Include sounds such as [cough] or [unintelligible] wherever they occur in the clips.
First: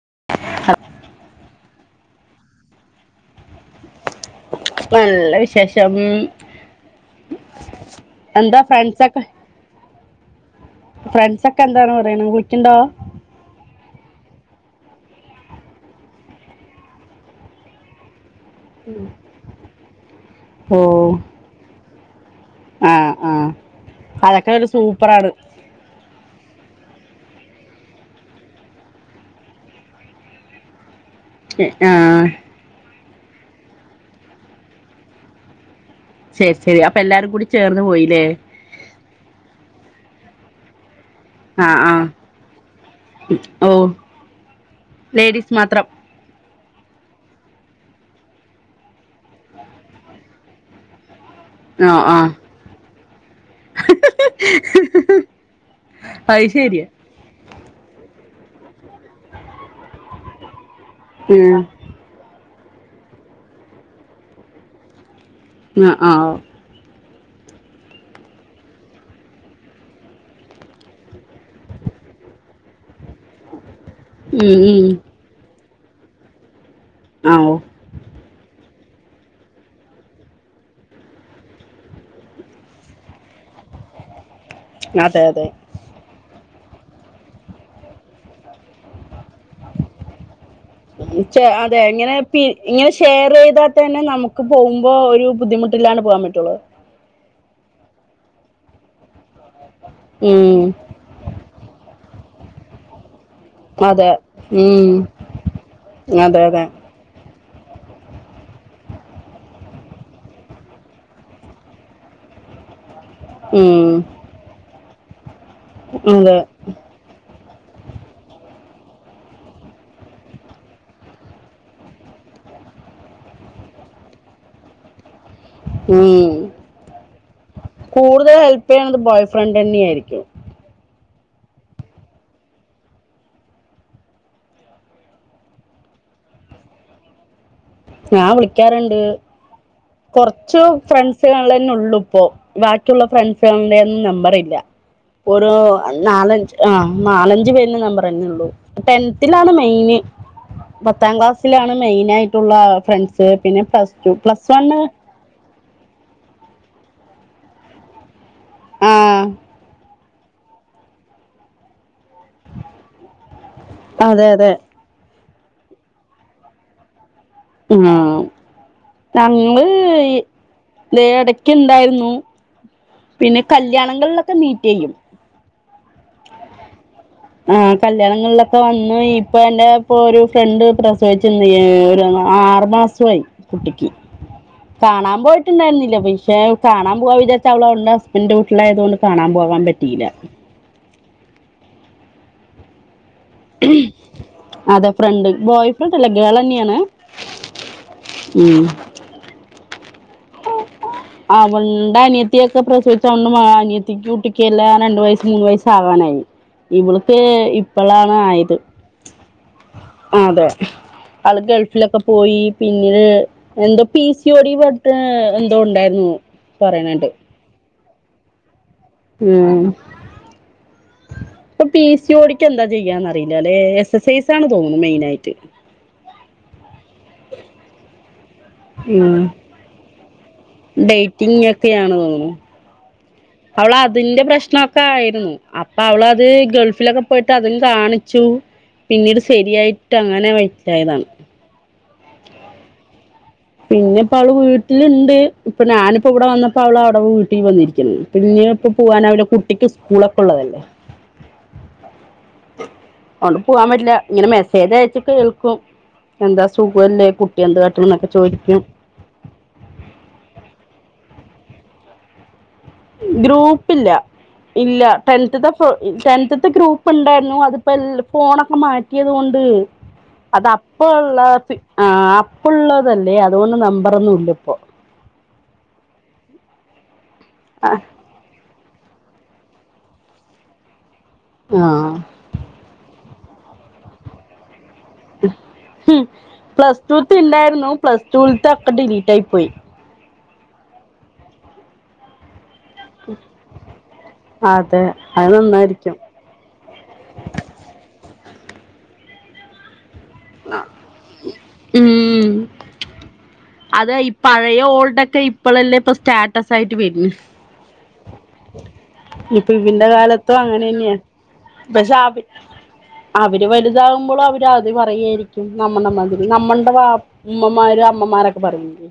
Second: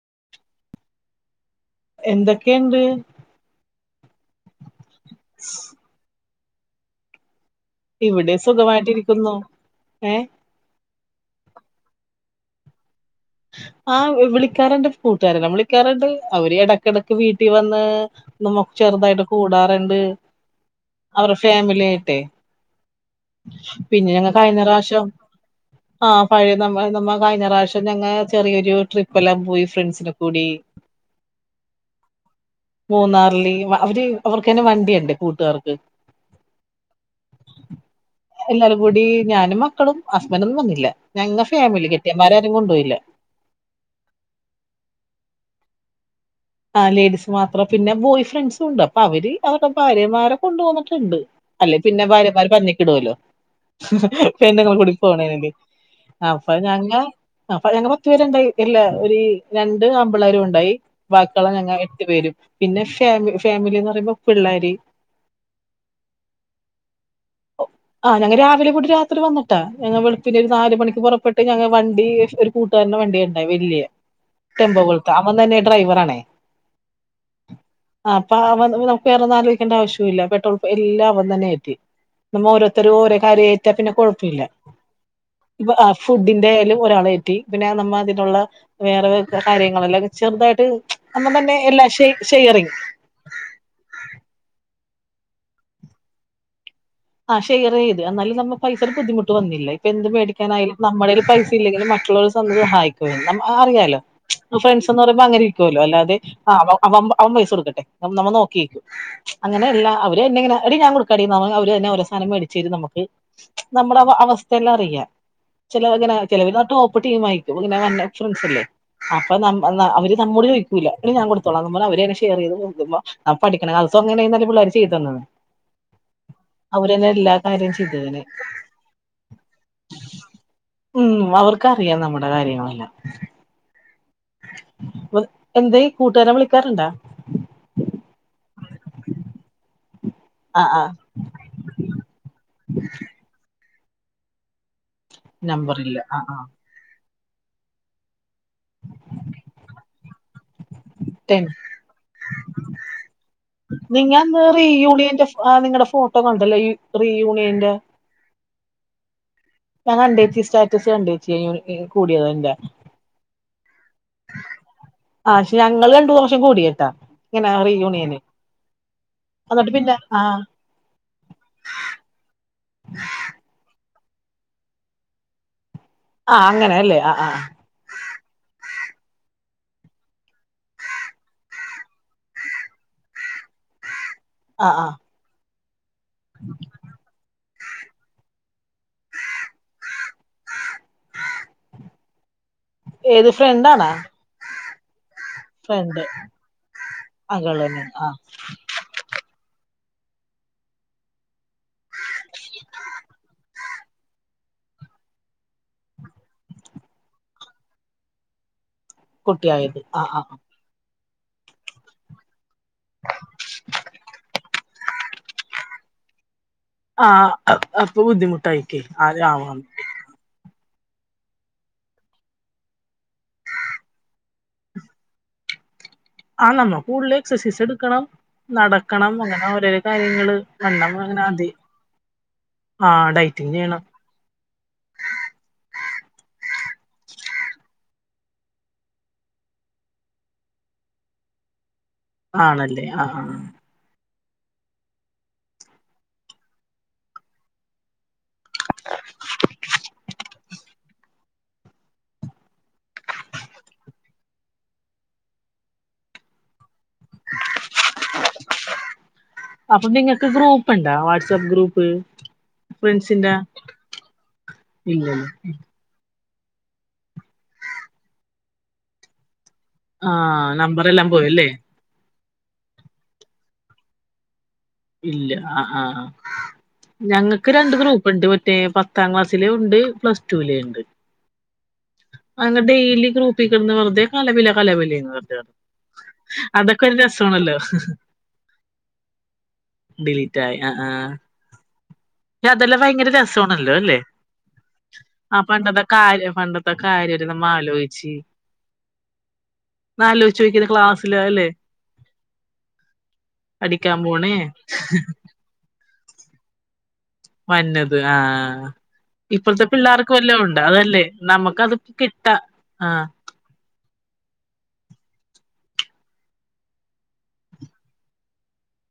[unintelligible] എന്തൊക്കെയണ്ട് നല്ല വിശേഷം ഇവിടെ എന്താ സുഖമായിട്ടിരിക്കുന്നു ഏ ഫ്രണ്ട്സ ഒക്കെ എന്താണ് പറയണം കൂട്ടിണ്ടോ ആ വിളിക്കാറുണ്ട് കൂട്ടുകാരെല്ലാം വിളിക്കാറുണ്ട് അവര് ഇടക്കടക്ക് വീട്ടിൽ വന്ന് ചെറുതായിട്ട് കൂടാറുണ്ട് ഓ അവരുടെ ഫാമിലി ആയിട്ടേ ആ ആ പിന്നെ ഞങ്ങ അതൊക്കെ കഴിഞ്ഞ ഒരു പ്രാവശ്യം സൂപ്പറാണ് ആഹ പഴയ നമ്മ നമ്മ കഴിഞ്ഞ പ്രാവശ്യം ഞങ്ങ ചെറിയൊരു ട്രിപ്പ് എല്ലാം പോയി ഫ്രണ്ട്സിന്റെ കൂടി ആ മൂന്നാറില് അവര് അവർക്കന്നെ വണ്ടിയുണ്ട് കൂട്ടുകാർക്ക് ശരി ശരി അപ്പൊ എല്ലാരും കൂടി ചേർന്ന് പോയില്ലേ എല്ലാരും കൂടി ഞാനും മക്കളും ഹുസ്ബൻഡ് ഒന്നും വന്നില്ല ഞങ്ങ ആ ഫാമിലി ആ കെട്ടിയോൻ മ ഓ ലേഡീസ് മാത്രം ലേഡീസ് മാത്രം പിന്നെ ബോയ് ഫ്രണ്ട്സും ഉണ്ട് അപ്പൊ അവര് അവരുടെ ഭാര്യമാരെ കൊണ്ട് വന്നിട്ടുണ്ട് അല്ലെ ആ പിന്നെ ആ ഭാര്യമാർ പഞ്ഞിക്കിടുല്ലോ ന്നെങ്ങ കൂടി പോണ അത് അപ്പ ശരിയാ ഞങ്ങ അപ്പ ഞ ണ്ടായി ഇല്ല ഒരു രണ്ട് അമ്പളകരും ഉണ്ടായി വാക്കള ഉം. ഞങ്ങ എട്ടു പേരും പിന്നെ ഫാമ ഫാമിലിന്ന് പറയുമ്പോ പിള്ളേർ ആ ആ [unintelligible] ആഹ ഞങ്ങ രാവിലെ കൂടി രാത്രി വന്നട്ടാ ഞങ്ങ വെളുപ്പിന് ഒരു നാല് മണിക്ക് പുറപ്പെട്ട് ഞ വണ്ടി ഒരു കൂട്ടുക വണ്ടിയണ്ട വല്യ ഉം ടെമ്പോ ഉം കൊളത്തെ അവൻ തന്നെ ഡ്രൈവറ ആണേ. ആ ആ അപ്പ അവ നമുക്ക് വേറെന്നും ആലോചിക്കേണ്ട ആവശ്യം ഇല്ല പെട്രോൾ എല്ലാം അവൻ തന്നെ എയറ്റി നമ്മ ഓരോരുത്തരും ഓരോ കാര്യംഏറ്റാ പിന്നെ കുഴപ്പമില്ല അതെ അതെ ഫുഡിന്റെയാലും. ഒരാള്റ്റി പിന്നെ നമ്മ അതിനുള്ള വേറെ കാര്യങ്ങളല്ലാം ചെറുതായിട്ട് നമ്മ തന്നെ അതെ എല്ലാം ഷെ ഇങ്ങനെ പി ഷെയറിങ് ഇങ്ങനെ ഷെയർ ചെയ്താൽത്ത തന്നെ നമുക്ക് പോകും. ഇ ഒരു ബുദ്ധിമുട്ടിലാണ് പോകാൻ പറ്റുള്ളു ആഹ ഷെയർ ചെയ്ത് എന്നാലും നമ്മ പൈസ ഒരു ബുദ്ധിമുട്ട്ന്നില്ല ഇപ്പൊ എന്ത് ഉം മേടിക്കാനായാലും നമ്മുടെേൽ പൈസ ല്ലെങ്ക മക്കളോട് സ് സഹായിക്ക അറിയാലോ അതെ ഫ്രണ്ട്സ് ഉം എന്ന് പറയുമ്പോ അങ്ങനെ ഇരിക്കുവല്ലോ അല്ലാതെ അതെ അതെ [unintelligible] കൊടുക്കട്ടെ നമ്മ നോക്കി അങ്ങനെ അവര് ഒരു ൻ കൊടുക്കാടി സാനം മേടിച്ചട്ട് നമുക്ക് ഉം നമ്മുടെ അവസ്ഥയെല്ലാം അറിയാം. ചിലങ്ങനെ അതെ ച ടോപ്പ് ടീം ആയിക്കും. അങ്ങനെ വസ് അല്ലേ അപ്പൊ ന അവര്മ്മോട് ചോദിക്കൂല്ല പി ഞാൻ കൊടുത്തോളാം നമ്മെ അവരെ തെ ഷെയർ ചെയ്ത് പഠിക്കണ അ അങ്ങനെ നല്ല പിള്ളേർ ചെയ്തു തന്നത് ഉം ചെയ്തേനെ കൂടുതൽ ഹെല്പ് ചെയ്യണത് ബോയ് ഫ്രണ്ട് തന്നെയയിരിക്കും. ഉം അവർക്കറിയാം നമ്മുടെ കാര്യങ്ങളെല്ലാം. എന്ത കൂട്ടുകാരം വിളിക്കാറുണ്ടാ. ഞാൻ വിളിക്കാറുണ്ട്. കുറച്ച് ആ ആ ഫ്രണ്ട്സുകളിൽ തന്നെ ഉള്ളു ഇപ്പോ ബാക്കിയുള്ള ഫ്രണ്ട്സുകളുടെ നമ്പർല്ല ഒരു നമ്പറില്ല ആ നാലഞ്ച് ആ നാലഞ്ച പേരിന്റെ നമ്പർ തന്നെ ഉള്ളൂ. ടെൻത്തിലാണ് മെയിന് പത്താം ടെൻ ക്ലാസ്സിലാണ് മെയിന ആയിട്ടുള്ള ഫ്രണ്ട്സ് പിന്നെ പ്ലസ് ടു നിങ്ങന്ന് പ്ലസ് റീ വണ്ണ് യൂണിയന്റെ നിങ്ങളുടെ ഫോട്ടോ കണ്ടല്ലോ. റീ യൂണിയന്റെ ആം ഞാൻ കണ്ടേച്ച സ്റ്റാറ്റസ് കണ്ടച്ച കൂടിയത എന്റെ അതെ അതെ ആക്ഷെ ഞങ്ങള്ൾ കണ്ടു കൂട കേട്ടാ ഇങ്ങനെ റീ ഉം യൂണിയന് ഞങ്ങള് ഇടക്ക്ണ്ടായിരുന്നു പിന്നെ കല്യാണങ്ങളിലൊക്കെ മീറ്റ് ചെയ്യും. ആ അങ്ങനെ അല്ലേ ആ ആ ആഹ കല്യാണങ്ങളിലൊക്കെ വന്ന ഇപ്പൊ എന്റെ ഇപ്പൊ ഒരു ഫ്രണ്ട് പ്രസവിച്ച [unintelligible] ആറു മാസമായി കുട്ടിക്ക് ആ ആ കാണാൻ പോയിട്ടുണ്ടായിരുന്നില്ലേ പക്ഷെ കാണാൻ പോവാ വിധാച്ച അവളണ്ട് ഹസ്ബൻന്റെ വീട്ടിലയത കൊണ്ട് കാണാൻ പോവാൻ പറ്റിയില്ല. ഏത് ഫ്രണ്ട ആണാ അതെ ഫ്രണ്ട് ബോയ് ഫ്രണ്ട് അല്ലേ ഗേൾ തന്നെയാണ്. അകളനെ ആഹ ഉം അവണ്ട് അനിയത്തിയ ഒക്കെ പ്രസവദിച്ചോണ്ടും അനിയത്തിക്ക് കുട്ടക്ക് എല്ലാം രണ്ടു വയസസ് മൂന്ന് വയസ്സ ആകാനായി ഇവളക്ക് ഇപ്പോഴാണ് ആയത് ത് ആ ആ ആ് ആള് ഗൾഫിലൊക്കെ പോയി പിന്നീട് എന്തോ പി സ ഓടി എന്തോ ഉണ്ടായിരുന്നു. പറയണണ്ട് ആഹ അപ്പൊ ബുദ്ധിമുട്ടായിക്കേ ഉം ആരവാന്ന് ഇപ്പൊ പി സി ഒ ടീ ക്ക് എന്താ ചെയ്യാന്ന്റിയില്ല അല്ലേ എക്സ് എസ്സൈസ്ണ് തോന്നുന്നു മെയിൻ ആയിട്ട് ആ നമ്മ കൂടുതൽ എക്സസൈസ് എടുക്കണം നടക്കണം അങ്ങനെ ഓരോരോ കാര്യങ്ങള് വണ്ണം അങ്ങനെ ഡേറ്റിംങ്ങ് അതി ഒക്കെയ ആാണ് തോന്നുന്നു ആ ഡൈറ്റിങ് അവൾ ചെയ്യണം അതിന്റെ പ്രശ്നൊക്കെ ആയിരുന്നു അപ്പൊ അവള അത് ഗൾഫിലൊക്കെ പോയിട്ട് അതും കാണിച്ചു പിന്നീട് ശരിയായിട്ട് അങ്ങനെ വറ്റായതാണ് ആണല്ലേ ആ പിന്നെ ഇപ്പ അവള് വീട്ടിലുണ്ട് ഇപ്പൊ ഞാനിപ്പോ ഇവിടെ വന്നപ്പോ അവള് അവിടെ വീട്ടിൽ വന്നിരിക്ക പിന്നെ ഇപ്പ പോവൻ അവടെ കുട്ടിക്ക് സ്കൂളൊക്കെ ഉള്ളതല്ലേ അണ്ട് പോവാൻ പറ്റില്ല ഇങ്ങനെ മെസ്സേജ് അയച്ച കേൾക്കും എന്താ സുഖ പോല്ലേ കുട്ടി എന്ത് കാട്ടണം എന്നൊക്കെ ചോദിക്കും അപ്പൊ നിങ്ങക്ക് ഗ്രൂപ്പ് ഇണ്ടാ വാട്സആപ്പ് ഗ്രൂപ്പ് ഫ്രണ്ട്സിന്റെ ഗ്രൂപ്പില്ല ഇല്ല ടെ ഇല്ലല്ലേ ടെ ഇത്തെ ഗ്രൂപ്പ് ഉണ്ടായിരുന്നു അതിപ്പോ ഫോണൊക്കെ മാറ്റിയത് കൊണ്ട് ആ അത് അപ്പ നമ്പറെല്ലാം ഉള്ള പോയല്ലേ ആ ഇപ്പള്ളതല്ലേ അതുകൊണ്ട് നമ്പറൊന്നും ഇല്ല ഇപ്പോ ഇല്ല ആ ആ ഞങ്ങക്ക് രണ്ട് ഗ്രൂപ്പ് ഉണ്ട് മറ്റേ പത്താം ക്ലാസ്സില ഉണ്ട് പ്ലസ് ടുവിലെ ഉണ്ട് ആ അങ്ങനെ ഡെയിലി ഗ്രൂപ്പി കിടന്ന് വെറുതെ കലവില കലവിലന്ന് വെറുതെ പ്ലസ് അതൊക്കെ ഒരു ടുത്ത് രസമാണല്ലോ ഇണ്ടായിരുന്നു പ്ലസ് ൽത്തെ അക്ക ഡിലീറ്റ്യി പോയി ഡിലീറ്റ് ആ ആ അതെല്ലാം ഭയങ്കര രസണല്ലോ അല്ലേ അതെ അത് ആ പണ്ടത്തെ നന്നായിരിക്കും ക പണ്ടത്തെ കാര്യ നമ്മ ആലോചിച്ചു ഒന്ന് ആലോജിച്ചു നോക്കുന്ന ക്ലാസ്സില അല്ലേ ഉം അത പഠിക്കാൻ ഈ പോണേ പഴയ ഓൾഡൊക്കെ ഇപ്പഴല്ലേ ഇപ്പൊ സ്റ്റാറ്റസ് ആയിട്ട് വരുരുന്നു വഞ്ഞത് ആ ഇപ്പൊ ഇപ്പോഴത്തെ ഇവന്റെ പിള്ളേർക്ക് വല്ല കാലത്തും ഉണ്ട് അങ്ങനെ തന്നെയാ അതല്ലേ നമുക്ക്ത് പക്ഷെ അവ കിട്ടാ ആ അവര് വലുതാകുമ്പോഴും അവര് അത് പറയ നമ്മടെമാതിരി നമ്മളടെ വ ഉമ്മമാരും അമ്മമാരൊക്കെ പറയേ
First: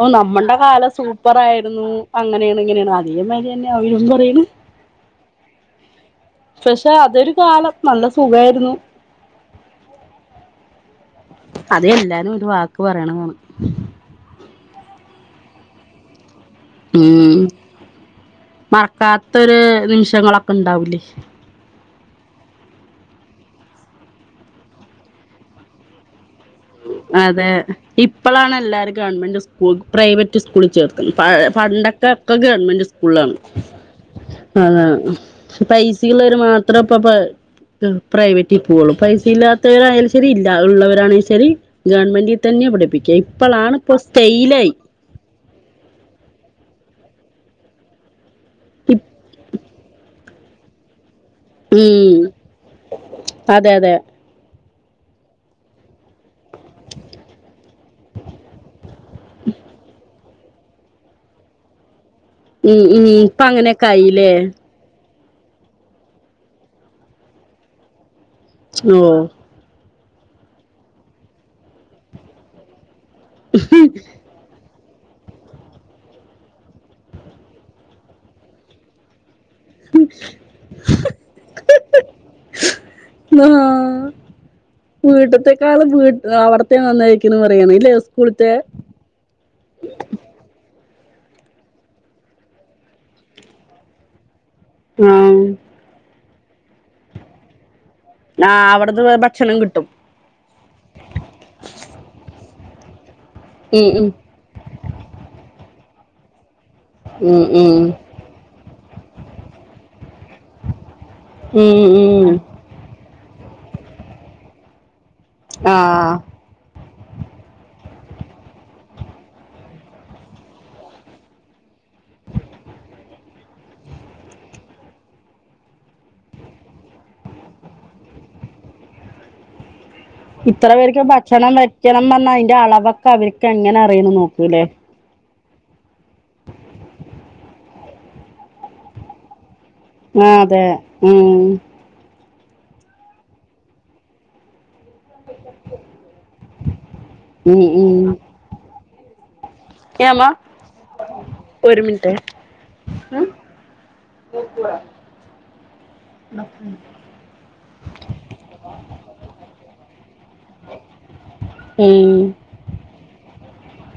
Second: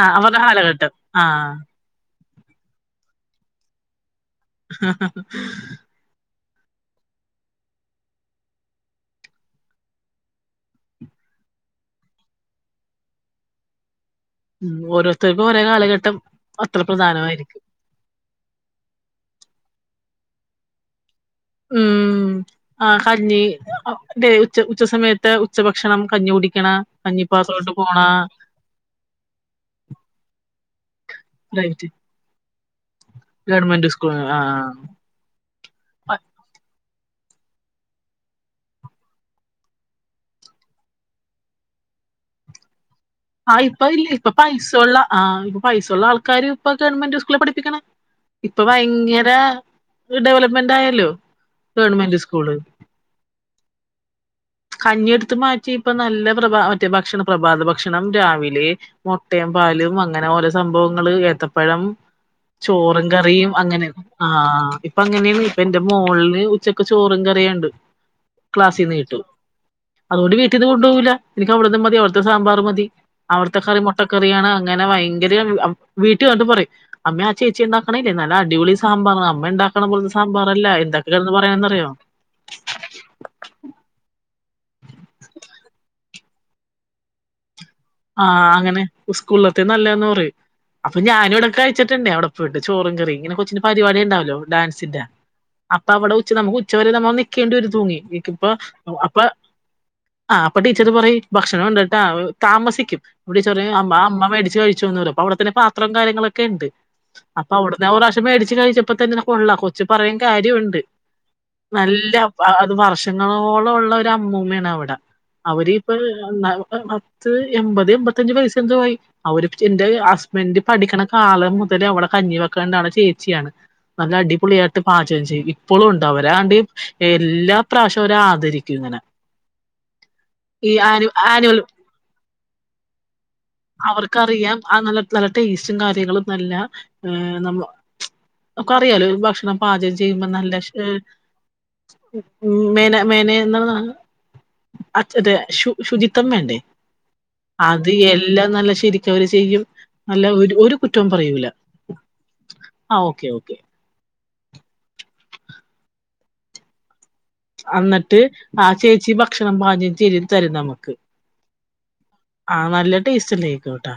ആ അവരുടെ നമ്മടെ കാലം കാലഘട്ടം ആ സൂപ്പർ ആയിരുന്നു അങ്ങനെയാണ് ഇങ്ങനെയാണ് അതേമാതിരി തന്നെ അവരും പറ ആ പക്ഷെ അതൊരു കാലം നല്ല സുഖായിരുന്നു അത എല്ലാരും ഒരു വാക്ക് പറയണാണ് ഉം ഓരോരുത്തർക്കും ഒരേ കാലഘട്ടം അത്ര ഉം പ്രധാനമായിരിക്കും മറക്കാത്തൊരു നിമിഷങ്ങളൊക്കെ ഇണ്ടാവലേ ഉം ഉ ആ കഞ്ഞി ഉച്ചസമയത്ത് ഉച്ചഭക്ഷണം കഞ്ഞി കുട അതെ ഇപ്പോളാണ് എല്ലാരും ഗവൺമെന്റ് സ്കൂ പ്രൈവറ്റ് സ്കൂളിൽ ചേർക്ക പ റൈറ്റ് പണ്ടൊക്കെ ഒക്കെ അ അന്ന് ഗവൺമെന്റ് സ്കൂൾ ആഹ് പക്ഷേ പൈസ ഉളളവർ മാത്രം ഇ പ്രൈവറ്റിൽ പോവുള്ളൂ പൈസ ഇല്ലാത്തവരായാലും ശരി ഇല്ല ഉള്ളവരണ ശരി ഗവൺമെന്റി തന്നെ പഠപ്പിക്കും ആ ഇപ്പ ഇല്ല ഇപ്പൊ പൈസുള്ള ആ ഇപ്പൊ പൈസുള്ള ആൾക്കാർ ഇപ്പൊ ഗവൺമെന്റ് സ്കൂളില് പഠിപ്പിക്കണ ഇപ്പൊ ഭയങ്കര ഡെവലപ്മെന്റ് ആയല്ലോ ഗവൺമെന്റ് ഉം സ്കൂള് അതെ അതെ കഞ്ഞിയെടുത്ത് മാറ്റി ഇപ്പ നല്ല പ്രഭ മറ്റേ ഭക്ഷണ പ്രഭാത ഭക്ഷണം രാവിലെ മുട്ടയും പാലും അങ്ങനെ ഓരോ സംഭവങ്ങള് ഏത്തപ്പഴം ഉം ഉം ചോറും ഇപ്പൊ കറിയും അങ്ങനെ അങ്ങനെയൊക്കെ ആ ആയില്ലേ അപ്പ അങ്ങനെയ ഇപ്പ എന്റെ മോളിന് ഉച്ചക്ക് ചോറും കറിയുണ്ട് ക്ലാസ്സിന്ന് ഓ കിട്ടു അതുകൊണ്ട് വീട്ടിന്ന് കൊണ്ടുപോകില്ല എനിക്ക് അവിടുന്ന് മതി അവിടുത്തെ സാമ്പാർ മതി അവിടുത്തെ കറി മുട്ടക്കറിയാണ് അങ്ങനെ ഭയങ്കര വീട്ടിൽ വന്നിട്ട് പറയും അമ്മ ആ ചേച്ചി എന്താക്കണല്ലേ നല്ല അടിപൊളി സാമ്പാർ മ്മ ഉണ്ടാക്കണ പോലത്തെ സാമ്പാറല്ല എന്തൊക്കെ കിടന്ന് പറയാന്നറിയോ. വീട്ടത്തെേക്കാൾ വീ അവിടത്തെ നന്നായിരിക്കണ പറ ആ അങ്ങനെ സ്കൂളത്തെ നല്ലത് എന്ന് പറയും. അപ്പ ഞാന് ഇവിടെ കഴിച്ചുണ്ട് അവിടെ പോയിട്ട് ചോറും കറിയും ഇങ്ങനെ കൊച്ചന്റെ പരിപാടി ഉണ്ടാവല്ലോ? ഡാൻസിന്റെ ആഹ് അപ്പൊ അവിടെ ഉച്ച നമുക്ക് ഉച്ചവരെ നമ്മൾ നിക്കേണ്ടി വരു തൂങ്ങി. എ ഇപ്പ ആ അവിടുന്ന് അപ്പൊ ഭക്ഷണം കിട്ടും ആ അപ്പൊ ടീച്ചർ പറയൂഭക്ഷണം ഉണ്ട്ട്ടോ താമ ക്കും. അപ്പം ടീച്ചറ് പറയും ഉം ഉം അമ്മ മേടിച്ച് കഴിച്ചോന്ന്. അപ്പോ അവിടെ തന്നെ പത്രവുംകാര്യങ്ങളൊക്കെ ഉണ്ട്. അപ്പൊ അവിടന്ന് ഉം ഒരു പ്രാവശ്യം മേടിച്ച് കഴിച്ചപ്പ തന്നെ കൊള്ളാം. കൊച്ചു പറയും കാര്യം ഉണ്ട്. ഉം ഉം നല്ല ഉം അത് പർഷ വർഷങ്ങളോളം ഉള്ള ഒരു അമ്മൂമ്മയാണ് അവിടെ ആ അവരിപ്പ പത്ത് എൺപത് എൺമ്പത്തഞ്ച് വയസ് എന്തോ ആയി. അവര് എന്റെ ഹസ്ബന്റ് പഠിക്കണ കാലം മുതൽ അവിടെ കഞ്ഞി വെ ക്കണ്ടള ചേച്ചിയാണ്. നല്ല അടിപൊളിയായിട്ട് പാചകം ചെയ്യും. ഇപ്പളും ഉണ്ട് അവര്. എല്ലാ പ്രാവശ്യം അവരെ ആദരിക്കും ഇങ്ങനെ. ഇത്ര ഈ പേർക്ക് ആനു ഭക്ഷണം ആനുവൽ വെക്കണം പറഞ്ഞാ അതിന്റെ അളവൊക്കെ അവർക്ക് എങ്ങനെ അറിയണു എന്ന് അവർക്കറിയാം നോക്കൂലേ? ആ നല്ല നല്ല ടേസ്റ്റും കാര്യങ്ങളും നല്ല നമ്മ അറിയാലോ ഭക്ഷണം പാചകം ചെയ്യുമ്പോ ആ നല്ല അതെ ഉം മെന മെന എന്ത ശു ശുചിത്വം വേണ്ടേ? ഉം അത് ഉം എല്ലാം നല്ല ശരിക്കവര് ചെയ്യും. അല്ല ഏമ്മ ഒരു ഒരു കുറ്റവും പറയൂല. ഒരു മിനിറ്റ് ആ ഓക്കെ ഓക്കെ അന്നിട്ട് ആ ചേച്ചി ഭക്ഷണം പാചകംചെയ്ത് തരും നമ്മുക്ക്. ഏ ടേസ്റ്റ് ഉണ്ടായിക്കുട്ടോ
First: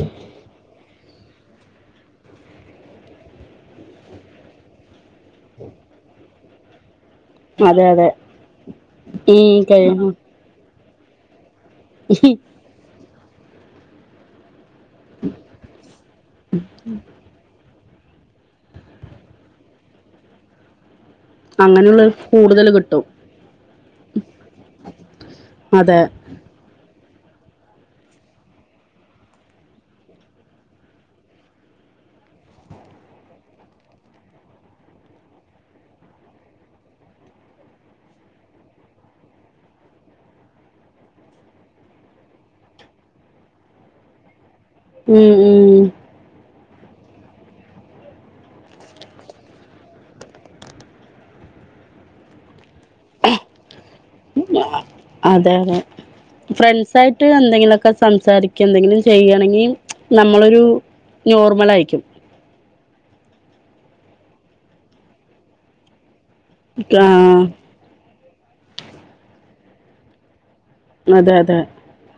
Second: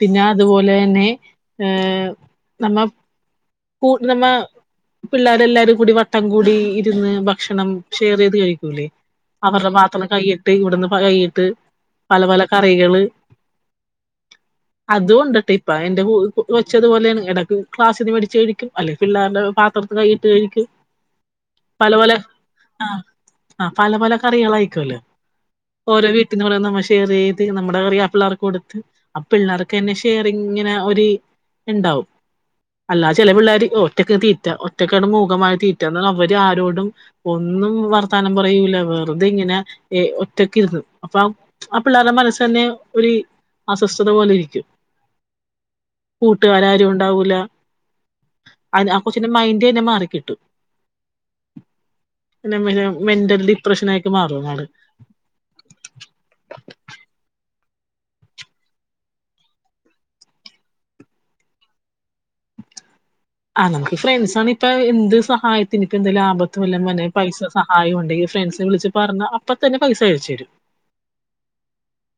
പിന്നെ അതുപോലെ തന്നെ ഏ നമ്മ നമ്മ പിള്ളേരെ എല്ലാരും കൂടി വട്ടം കൂടി ന്ന് ഭക്ഷണം അതെ അതെ ഷെയർ ചെയ്ത് കഴിക്കൂലേ? ഉം അവരുടെ പാത്രം കഴിയണം കൈയിട്ട് ഇവിടുന്ന് കൈയിട്ട് പല പല കറികള് അതും കൊണ്ടിട്ടഇപ്പ എന്റെ കൊച്ചതുപോലെയാണ് ഇടക്ക് ക്ലാസിന് പി കഴിക്കും. അല്ലെ പിള്ളേരുടെ പാത്രത്തിന്ന് കൈയിട്ട് കഴിക്കും. അങ്ങനെയുള്ള പലപല കൂടുതൽ ആ കിട്ടും ആ പല പല കറികൾ ആയിരിക്കുവല്ലേ? അതെ ഓരോ വീട്ടന്ന് കൊണ്ടുവരുന്ന ഭക്ഷ ഷെയർ ചെയ്ത് നമ്മുടെ കറിയാ പിള്ളേർക്ക് കൊടുത്ത് അ പിള്ളേർക്ക് തന്നെ ഷെയറി ഇങ്ങനെ ഒരു ഉ. ണ്ടാവും അല്ലാ ചില പിള്ളേര് ഒറ്റക്ക് തീറ്റ ഒറ്റക്കാണ് മൂകമായ തീറ്റ എന്ന അവര് ആരോടും ഒന്നും. വർത്താനം പറയൂല. വെറുതെ ഇങ്ങനെ ഒറ്റക്ക് ഇരുന്നത് അപ്പൊ ആ പിള്ളേരുടെ മനസ്സ്തന്നെ ഒരു അസ്വസ്ഥത പോലെ ഇരിക്കും. ഉം ഉം കൂട്ടുക്കാർ ആരും ഉണ്ടാവൂല അതി--ആ കൊച്ചിന്റെ മൈൻഡ്തന്നെ മാറിക്കിട്ടു. [unintelligible] അതെ അതെ ഫ്രണ്ട്സായിട്ട് എന്തെങ്കിലൊക്കെ ക്കെ സംസാരിക്ക എന്തെങ്കിലും ചെയ്യണെങ്കിൽ നമ്മളൊരു നോർമൽ ആയിരിക്കും. ആന്ന് നമ്മുക്ക് ഫ്രണ്ട്സ്സാണ് ഇപ്പൊ എന്ത് സഹായത്തിന് ഇപ്പ എന്തേലും ആപത്ത് വല്ല ആഹ് പൈസ സഹായം ഉണ്ടെിൽ ഫ്രണ്ട്സിനെ വിളിച്ച് പറഞ്ഞ അപ്പ തന്നെ പൈസ അയച്ചു തരും. അതെ അതെ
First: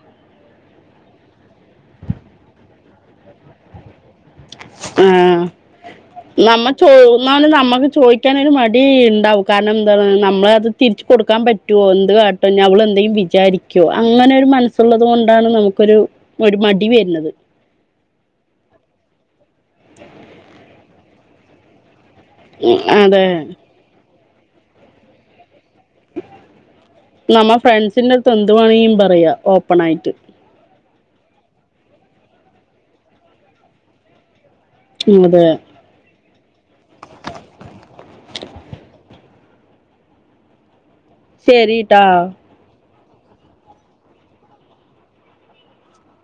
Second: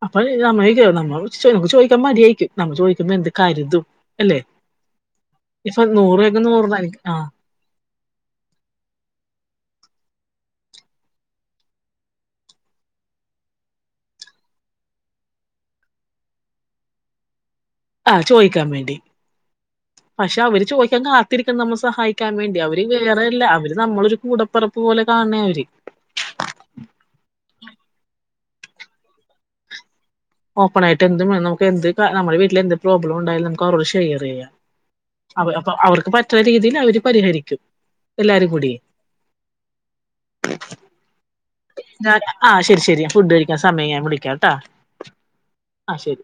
അപ്പ നമ്മ നമ്മക്ക് ചോദിക്കാൻ മടിയായിക്കും നമ്മ ചോദിക്കുമ്പോ എന്ത് കാര്യം ആ രൂപക്ക് നമ്മ നൂറിന് അനക്ക് ആഹ് ചോന്നാലും നമ്മക്ക് ചോദിക്കാൻരു മടി ഉണ്ടാ ാര എന്ത നമ്മളത് തിരിച്ച കൊടുക്കാൻ പറ്റുമോ എന്ത് കാട്ടോ അവൾ എന്തെങ്കിലും വിചാരിക്കോ അങ്ങനെ ഒരു മനസ്സുള്ളത് കൊണ്ടാണ് നമുക്കൊരു ഒരു മടി വരണത്. ആ ചോയിക്കാൻ വേണ്ടി പക്ഷെ അവര് ചോയിക്കാൻ കാത്തിരിക്ക നമ്മള് സഹായിക്ക ക്കാൻ വേണ്ടി. അവര് അതെ വേറെല്ല അവര് നമ്മളൊരു കൂടപ്പെറപ്പ് പോലെ കാണേയ അവര്. നമ്മ ഫ്രണ്ട്സിന്റെ അടുത്ത് എന്ത് വേണെങ്കിപറയാ ഓപ്പൺ ആയിട്ട്. ഓപ്പൺ ആയിട്ട് എന്ത് നമു എന്ത് നമ്മുടെ വീട്ടിലെന്ത് പ്രോബ്ലം ഉണ്ടായാലും നുക്ക് അവരോട് ഷെയർ ചെയ്യാം. അ അതെ അപ്പൊ അവർക്ക് പറ്റുന്ന രീതിയിൽ അവര് പരിഹരിക്കും. എല്ലാരും കൂടി. ശരിട്ടാ ആ ശരി ശരി. ഫുഡ് കഴിക്കാൻ സമയം ഞാ വിളിക്കാംട്ടാ ആ ശരി.